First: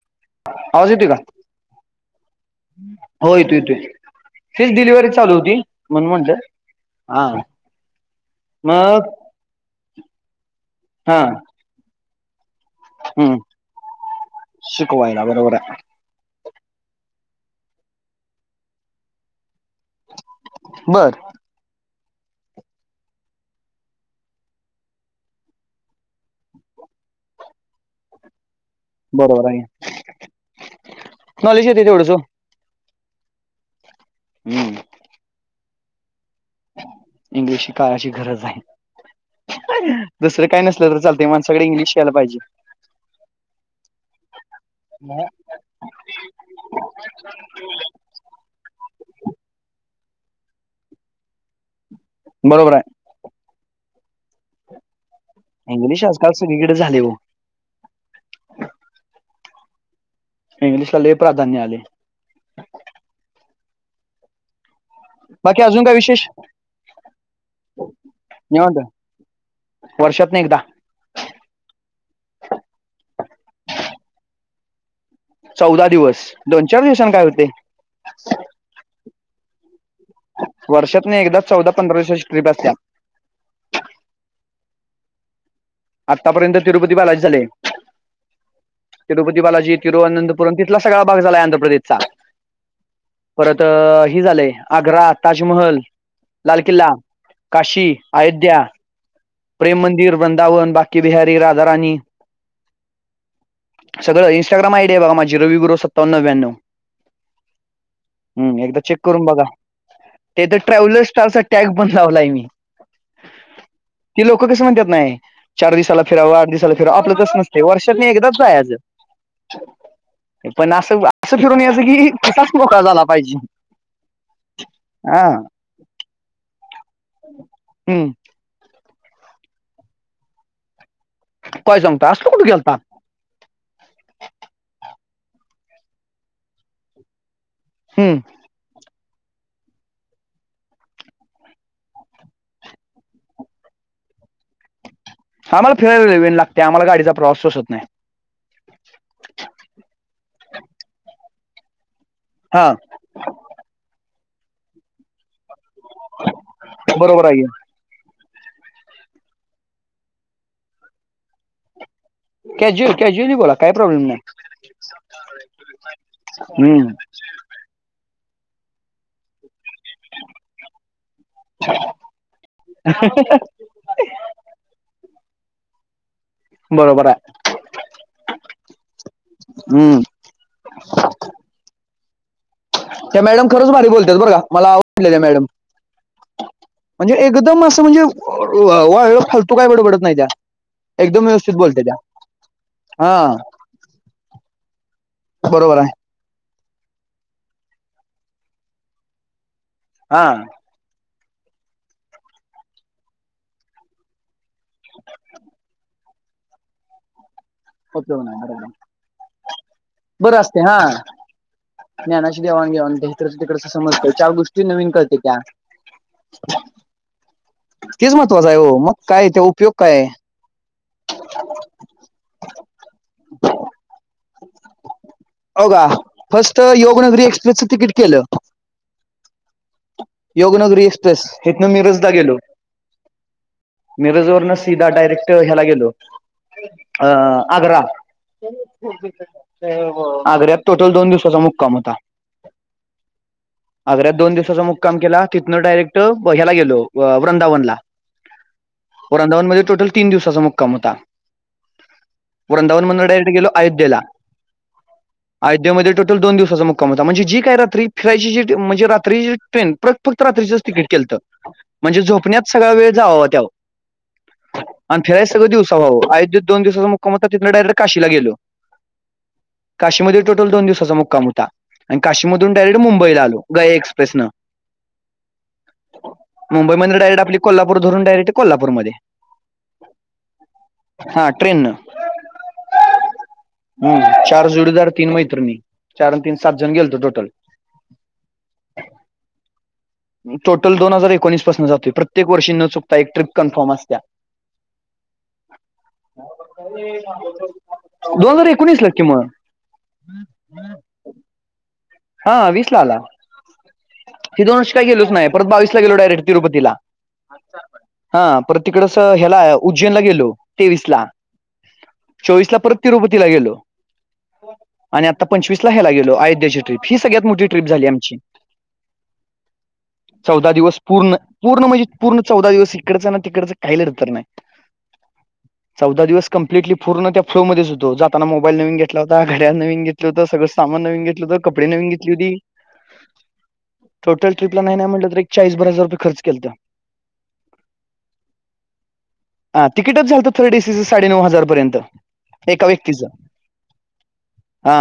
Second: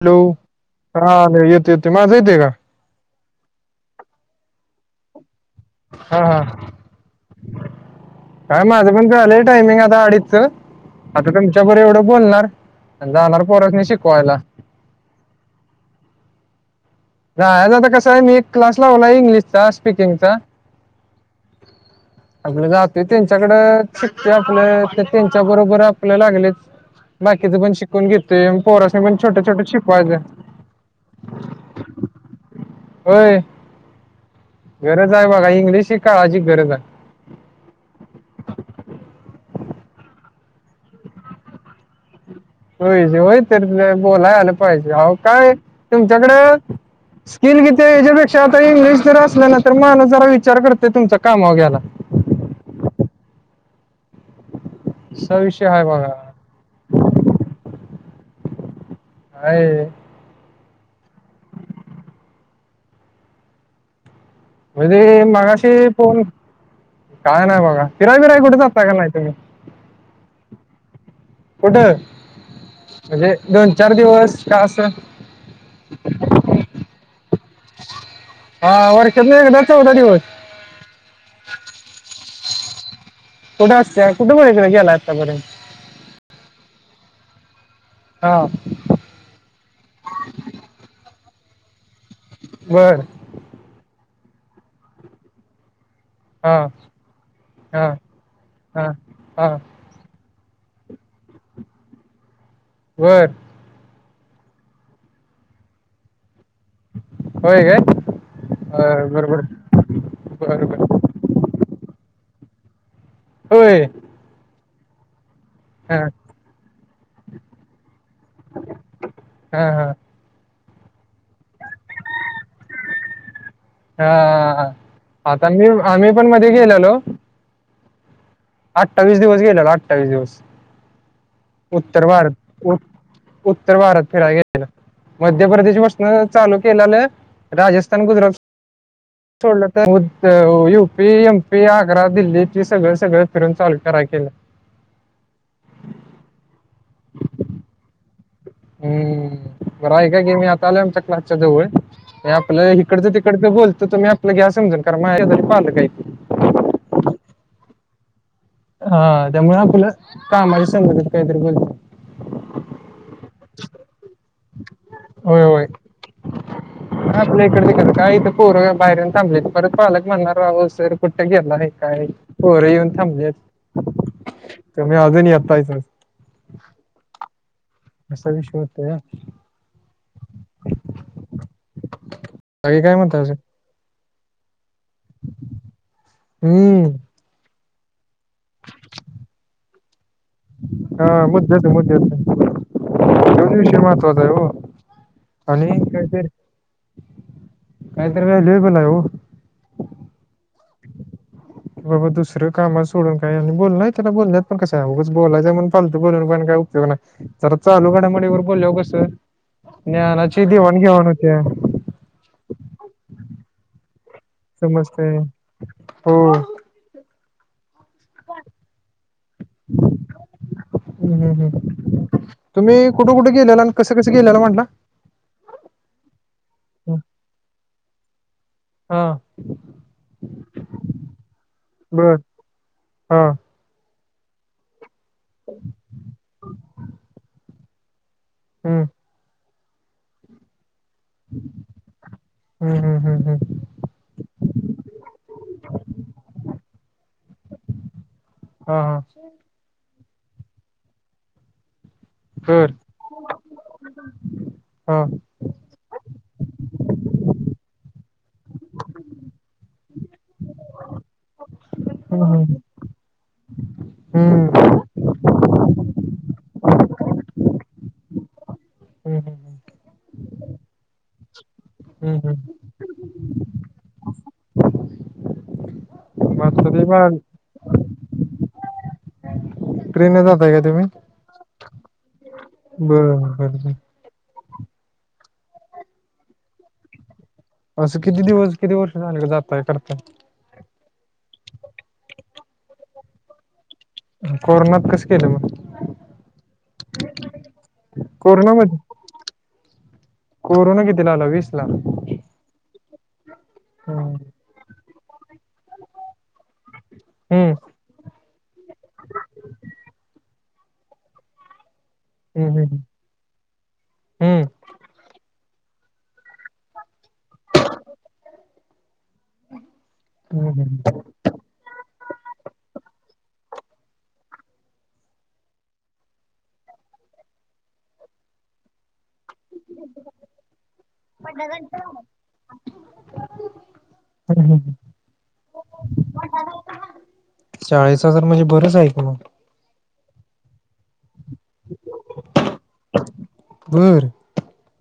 Hello आवाज येतोय का? हा येतो येतो माझा येतो का. हो येतो येतो तीच डिलिव्हरी चालू होती. म्हणून हा म्हटलं हा हा. काय माझं मग पण झालंय टायमिंग आता अडीच हा आता पण. तुझ्या बर एवढं बोलणार आण हम्म. जाणार पोरांसनी शिकवायला. शिकवायला बरोबर आहे. जायलातर कस आहे मी एक क्लास लावला आहे इंग्लिशचा स्पीकिंगचा. हं. आपलं जातो त्यांच्याकड शिकतो आपलं तर त्यांच्या बरोबर आपल लागलेच. बाकीच पण शिकून घेतोय पोरासनी पण छोट बरोबर आहे. छोट शिकवायच. नॉलेज येते तेवढंच ओ. होय हम्म. गरज आहे बघा इंग्लिश ही काळची गरज आहे इंग्लिश ही काळाची गरज आहे. दुसरं काय नसलं तर चालतय माणसाकडे इंग्लिश या्यला पाहिजे. होय होय तर बोलाय आलं पाहिजे अहो काय तुमच्याकड स्किल किती याच्यापेक्षा आता इंग्लिश जर असलं ना तर माणूस जरा विचार करते तुमचा कामाव घ्याला मी. बरोबर आहे. हं. इंग्लिश आजकाल सगळीकडे झाले हो. हाय. इंग्लिशला लय प्राधान्य आले. म्हणे बाकी अजून मगाशी काय फोन विशेष? काय नाही बघा फिराय बिराई कुठ जाता का नाही तुम्ही. वर्षातन एकदा कुठं म्हणजे दोन चार दिवस का असं. चौदा दिवस दोन चार दिवसान काय होतंय. हा वर्षातन एकदा चौदा दिवस. वर्षातन एकदा चौदा पंधरा दिवाची ट्रिप असत्या. कुठं असंत्या कुठं पर्यंत गेला आतार्यंत. आत्तापर्यंत तिरुपती बालाजि झाले. हा. तिरुपती बालाजी तिरुअनंतपुरम तिथला सगळा भाग झाला आहे आंध प्रदेशचा बर. परत हे झालंय आग्रा ताजमहल हा लाल किल्ला काशी हा अयोध्या. हा हा राम मंदिर वृंदावन बाकी बिहारी राधा राणी. बर. सगळ इंस्टा्राम आयडी आहे बघा माझी रवी गुरव सत्तावन्नव. होय हम्म एकदा चेक काय करून बघा बरोबर ते तर बरोबर ट्रॅव्हालर्स स्टार. टॅग पण लावलाय मी. होय. की लोकं कशी? म्हणतात नाय. चार हा दिसाला फिरावं, आठ दिसाला फिरावं, आपलं तस नसते. वर्षातन एकदाच जायाच. हा हा पण असं असं फिरून यायचं की खिसाच मोकळा झाला पाहिजे. हा हा आता मी आम्ही पण मध्ये गेलेलो. हम्म. अठ्ठावीस दिवस गेलेल्यात अठ्ठावीस दिवस काय उत्तर सांगता असलं कुठं गेलता भारत- उत्तर भारत फिरायला गेलेलो मध्य प्रदेश पासन चालू केलेलं राजस्थान, हम्म गुजरात- सोडलं तर U P, M P, Agra, दिल्लीची, सगळं सगळं फिरून चालू करा केलं. आम्हाला फिरायला लय वेळ लागते आम्हाला गाडीचा प्रवास सोसत नाही. हम्म बरं ऐका की मी आता आल आमच्या क्लासच्या जवळ मी आपल हा ही- ईकडं तिकडचं बोल तर तुम्ही आपला घ्या समजून कारण माझ्या शेजारी पालक आहेती. बरोबर आहे की. हा त्यामुळे आपलं कामाच्या संबधीत काहीतरी बोलतो. कॅज्युली कॅज्युली बोला काय प्रॉब्लेम नाही होय होय हम्म. आपल्या इकडं तिकडं थांबले इथं पोर बाहेर येऊन थांबली परत पालक म्हनणार राव सर. कुठ्? गेलाय काय पोर येऊन थांबली तुम्ही अजून येताय साच. बरोबर आहे. असा विषय होतो या. हम्म बाकी काय त्या म्हणताय सर. मॅडम खरंच भारी बोलत्यात बरं का मला आवडल्या त्या मॅडम हम्म म्हणजे- एकदम असं म्हणजे वाळल फालतू काय बडबडत नाही त्या. हा एकदम व्यवस्थित मुद्दाचं, बोलते त्या मुद्याचं. हा तोच विषय महत्वाच आहे ओ आणि बरोबर आहे काहीतरी काहीतरी राहिलंय बोलाय ओ. हा. बाबा दुसरं कामात सोडून काय आणि बोलल त्याला बोलण्या कसं उगच बोलायच म्हणून फाल बोलून पण काय उपयोग नाय. तर चालु उपयोग नाही घडामोडीवर बरोबर बोल्यावर कसं बरं ज्ञानाची असते हा देवाण घेवाण होत्या. ज्ञानाची देवाणघेवाण होते हिकडंच तिकडचं समजत चार गोष्टी जी नवीन समजते कळत्यात्या. हो तेच महत्त्वाचं आहे हो मग काय? ते उपयोग काय! हम हम् तुम्ही कुठे? कुठे? गेलेला अन कसं कसं गेलेला म्हटला. होका फस्ट योगनगरी एक्सप्रेसचं तिकीट केलं. हा. योगनगरी एक्सप्रेस हेथन रोजदा बर गेलो हा मिरज वरन सिधा डयरेक्टला ह्याला गेलो अ आग्रा. हम्. आग्र्यात. टोटल दोन दिवसाचा मुक्काम होता. हम्म हम्म हम्म हम्म आग्रात दोन दिव- मुक्काम केला तिथनं डायरेक्ट ह्याला गेलो वृंदावनला. हा हा वृंदानमध्ये टोटल तीन दिवसाचा मुक्काम होता. बर वृंदावन मधन डायरेक्ट गेलो अयोध्येला. हा आयोध्यामध्ये टोटल दोन दिवसाचा मुक्काम होता. म्हणजे जी काय रात्री फिरायची जी म्हणजे रात्री ट्रेन प्रत फक्त रात्रीच तिकीट केलतं म्हणजे हम्म झोपण्यात हम्म सगळा वेळ जावावा त्याव- हम्म आणि फिराय सगळं दिवसाव्हाव अयोध्येत दोन दिवसाचा मुक्काम तिथ डायरेक्ट काशीला गेलो. हम्म काशीमध्ये टोटल दोन दिवसाचा मुक्काम होता. आणि हम्म काशीमधून हम्म डायरेक्ट मुंबईला आलो गया एक्प्रेसनं. आता ते मुंबईमध्ये बा डायरेक्ट आपली धरून डायरेक्ट कोल्हापूरमध्ये. ट्रेन न जातय का तुम्ही? हा ट्रेननं बर बर बर हम्म चार जोडीदार. तीन मैत्रणी चार आणि तीन सात जण गेलतो टोटल. असं किती दिवस किती वर्ष झाले जाताय करताय. टोटल दोन हजार एकोणीस पासून जातोय. प्रत्येक वर्षी न चुकता एक ट्रीप कन्फर्म असत त्या, कोरोनात कसं केल मग? दोन हजार कोरोनामध्ये एकोणीस ला किं मग. कोरोना कितीला आला वीस ला. हा वीस ला आला. हम्म ती दोन वर्ष काय गेलोच नाही, परत बावीस ला गेलो डायरेक्ट तिरुपतीला. हम्म हा पर तिकडस ह्याला उज्जैनला गेलो तेवीस ला. चोवीस हम्म ला परत तिरुपतीला गेलो. हम्म आणि आता पंचवीस ला ह्याला गेलो, अयोध्याची ट्रीप ही सगळ्यात मोठी ट्रीप झाली आमची‌. हम्म चौदा हम्म दिवस पूर्ण, पूर्ण म्हणजे पूर्ण चौदा दिवस इकडचं ना तिकडचं काही लडतर नाही. चौदा दिवस कंप्लीट पूणू त्या फ्लोध्येच होत जाता मोबाईल नवीन घ घेतला होता. घड्या नवीन घेतल्या होत सगळं सामान नवीन घेतलं हों कपडे नवीन घेतली होती. टोटल ट्रिपला नाही नाही म्हटलं तर एक चाळीस. हजार रुये खर्च केलंत. चाळीस हजार म्हणजे बरेच आहेत‌. हा तिकीटच झालंत थर्ड एसीचं साडे नऊ हजार पर्यंत एका व्यक्तीच. बर. हा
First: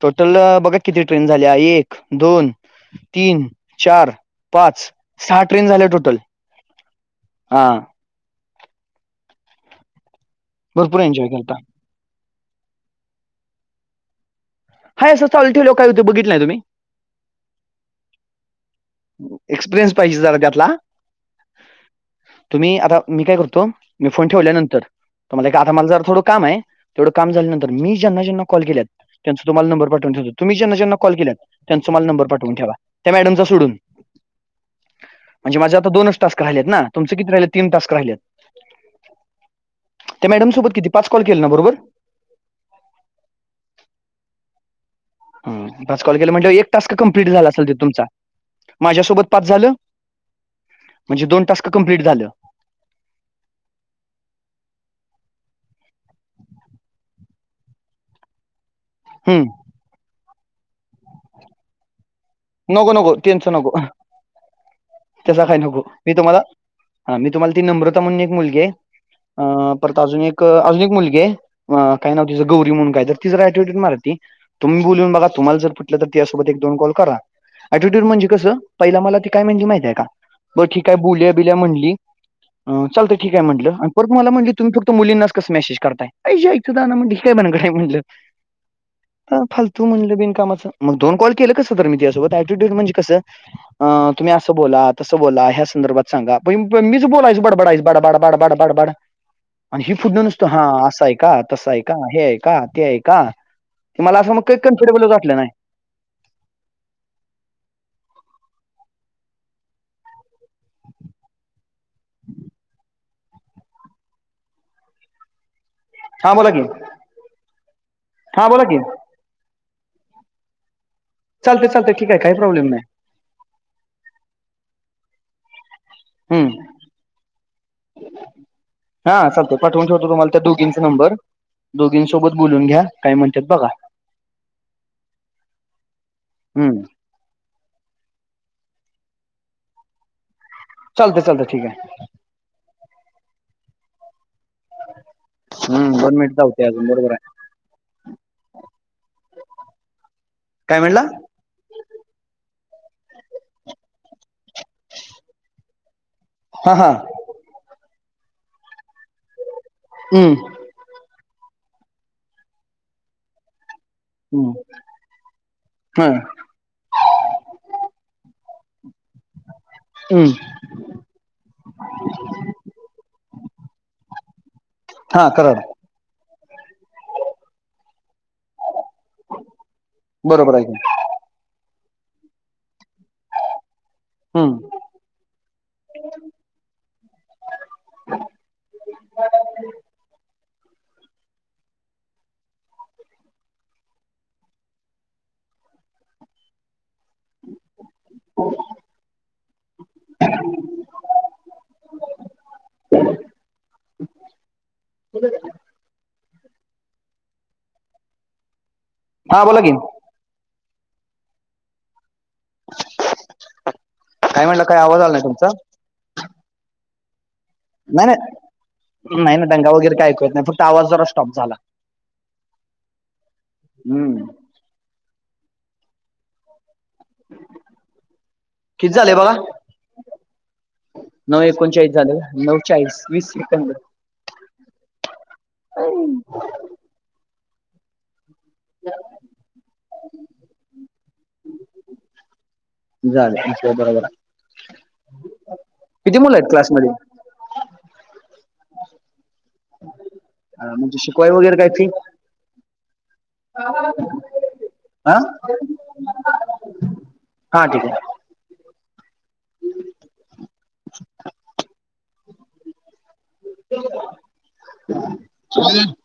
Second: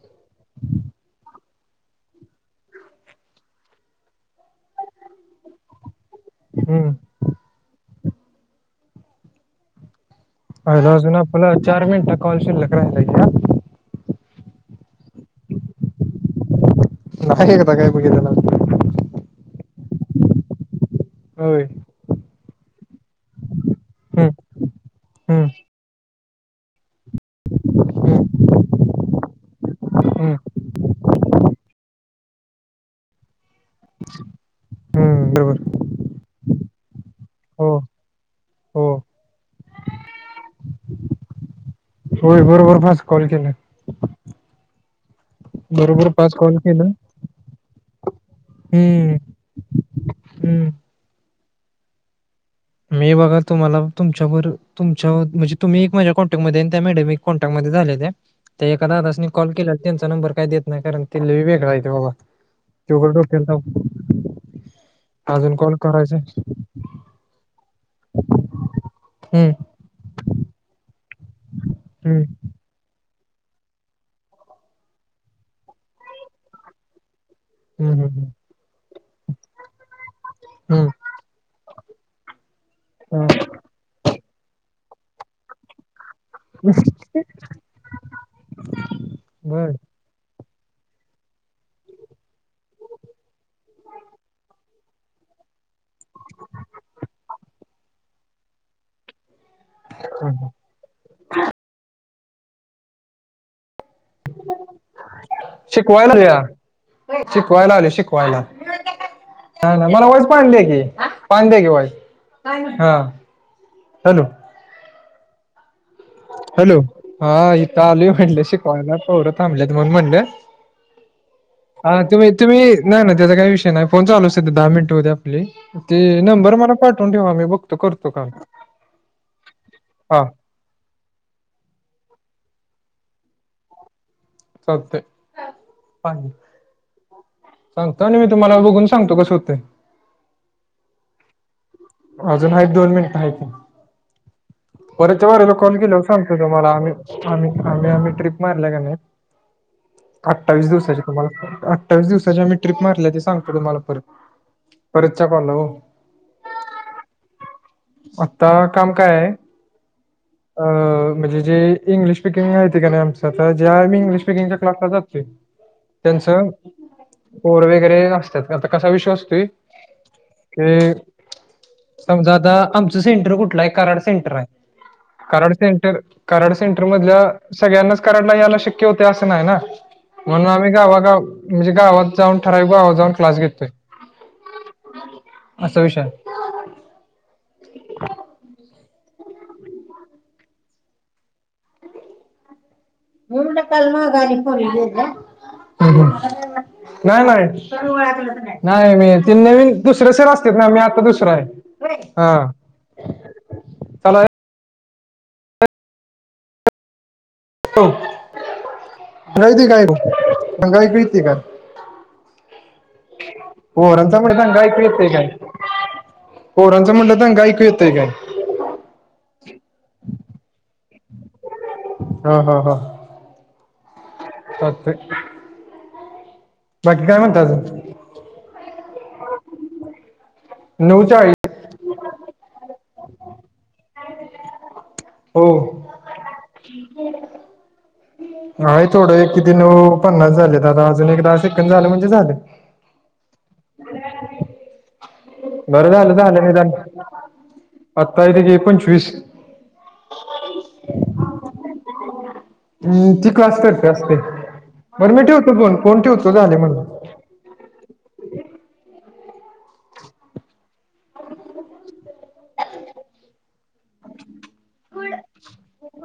टोटल बघा किती ट्रेन झाल्या. एक, दोन, तीन चार, पाच, सहा ट्रेन झाल्या टोटल. हम्म हा अर भरपूर अजून एन्जॉय आपला केलता. चार मिनिट कॉल शिलक राहिलाय की आ. हाय असं चालु ठेवल्या वर काय होतय बघितलं नाही तुम्ही? नाही. एकदा काय बघितलं. एक्सपिरियन्स पाहिजे जरा त्यातला. होय. तुम्ही आता मी काय करतो, मी फोन हम्म ठेवल्यानंतर हम्म तुम्हाला आता मला जरा थोडं काम आहे. तेवढं काम झाल्यानंतर मी हम्म ज्यांना ज्यांना कॉल केलेत. त्यांचा तुम्हाला नंबर पाठवून ठेवतो. हम्म तुम्ही जान्हा जान्हा कॉल केल्यात त्यांचा मला नंबर पाठवून ठेवा, त्या मॅडमचा सोडून. [inaudible] हम्म म्हणज बरोबर माझे आता दोन च टास्क राहिलेत ना, तुमंचे किती राहिलेत तीन हो टास्क राहिलेत. हो त्या मॅडमसोबत किती पाच कॉल केल ना बरोबर. होय बरोबर पाच कॉल केल्यात. पाच कॉल केला म्हटल्यावर एक टास्क कंप्लीट झाला असेल तुमचा. हम्म माझ्यासोबत पाच झाल. हम्म म्हणजे दोन टास्क कंम्पलीट झालं. मी बघा तुम्हाला तुमच्यावर तुमच्या म्हणजे तुम्ही एक माझ्या कॉनटॅक्टमध्ये आणि त्या मॅड कॉन्टॅक्ट मध्ये झाल्यात्या. ते एका दादासनी हम्म कॉल केला त्यांचा नंबर काय देत नाही कारण ते लय वेगळा ये बाबा. नको त्यो उगाच नको त्याचा डोक्याला नको ताप त्याचा अजून काही कॉल नको मी करायचा तुम्हाला. हा मी तुम्हाला ती नम्रता म्हणून एक मुलगी आहे हम्म अ परत अजून एक अजून एक मुलगी आहे. काय हम्म नाव तीच. गौरी म्हणून काय तर ती जर ऐटीट्यूड मार तीतुम्ही बोलून बघ तुम्हाला जर पटलं तर त्यासोत एक दोन कॉल करा. हम्म ऐटिट्यूड म्हणजे हम्म कसं पहिला मला ते काय म्हणजे माहितय का बर ठीक हम्म आहे बोलुया. ल हम्म ठीक म्हटला परत मला म्हंटली तुम्ही फक्त मुलींनाच कस मेसेज करता. बर फालतू म्हणलं बिनकामाचं. मग दोन कॉल के कसं तर मी त्यासोबत ऍटिट्यूड म्हणे कसं. अ तुम्ही असं बोला तं बोला ह्या संदर्भात सांगा प मीच बोलायसं बडबडायस बडबाडडबाड. बडबड. आणि हि फुढ न नसतो हा असं आहे का तसं आहे का हे आहे का ते आहे का. ते मला असं मग काही कम्फर्टेबल वाटलं नाही. शिकवायला र शिकवायला आले शिकवायला. ह नाही मला वाईज पाणी द्या क पाणी द्या क वाईज हा हॅलो. हा बोला की हॅलो हा इथ आलोय म्हंटल हा बोला की शिकवाला पोर थांबलंत मण म्हणून चालते चालते म्हणलं ठीक आहे तुम्ही काही प्रॉब्लेम तुम्ही नाही ना त्याचा काही विषय नाही. फोन चालू दहा मिनिट होऊ द्या आपले ते नंबर हम्म मला पाठवून ठेवा मी बघतो करतो काॅल. हां चालते पाठवून ठेवतो तुम्हाला त्या दोघींचा नंबर. दोघींसोबत बोलून घ्या काय म्हणतात बघा. चालतय. हम्म सांगतो आणि मी तुम्हाला बघून सांगतो कस होते. चालत चालत ठीक आहे. अजून आहेत दोन मिनिटं आहेत ते परतच्या वारीला कॉल केले हम्म दोन मिनिट सांगतो जाऊते तुम्हाला अजून आम्ही. बरोबर आहे आम्ही आम्ही आम्ही ट्रिप मारल्या का नाही अठ्ठावीस काय दिवसाची म्हणला तुम्हाला अठ्ठावीस दिवसाच्या मी ट्रिप मारल्या ते सांगतो तुम्हाला परत परतच्या कॅला हो. हा हा. आता काम काय आहे? हम्म. अ म्हणजे जे इंग्लिश स्पीकिंग आहे का आमच आता ज्या आम्ही इंग् स्पीकिंग हम्म च्या क्लास ला जातो हं, त्यांच कोड वैगेरे असतात आता कसा विश्वास. हम्म ते समजा आता. आमचं सेंटर कुठलं आहे कराड सेंटर आहे हा करा कराड सेंटर. कराड सेंटर मधल्या सगळ्यांनाच कराड ला यायला शिक होते नाही म्हणून बरोबर आहे आम्ही की गावागाव. म्हणजे गावात जाऊन ठरावीक गावात जाऊन क्लास घेतोय. हम्म. असा विषय. हम्म हम्म. नाही नाही नाही मी ती नवीन दुसरे सर असतेत ना मी आता दुसरा आहे. हा. चला हं. होय हा तूला बोला येतोय की का ऐकू माझा ऐकू येतोय का? पोरांचा म्हटल काय दंगा. म्हणलं काय ऐकू आवाज येतोय आला का? नाही तुमचा पोरांचा म्हटलं दंगा ऐक नाही नाही नाही ना दंगा वगैरे काय ऐकू येत नाही फक्त आवाज जरा स्टॉप झाला. हा हा हा. हम्म. चालतंय बाकी काय म्हणता अजून किती झालय बघा नऊ चाळीस म एकोणचाळीस झालं नऊचाळीस वीस सेकंद हो आहे थोडं किती नऊ पन्नास झालेत आता अजून एक दहा सेकद झाल म्हणजे झाल. झाल [unintelligible] बरोबर आहे बरं झालं झालं निदान आता हे किती पंचवीस हा म्हणजे शिकवाय वगैरे काय फी? हम् ती क्लास तर्फे असते बर हा मी ठेवतो फोन फोन ठेवतो झालय माझं. हा ठीक आहे. हं हं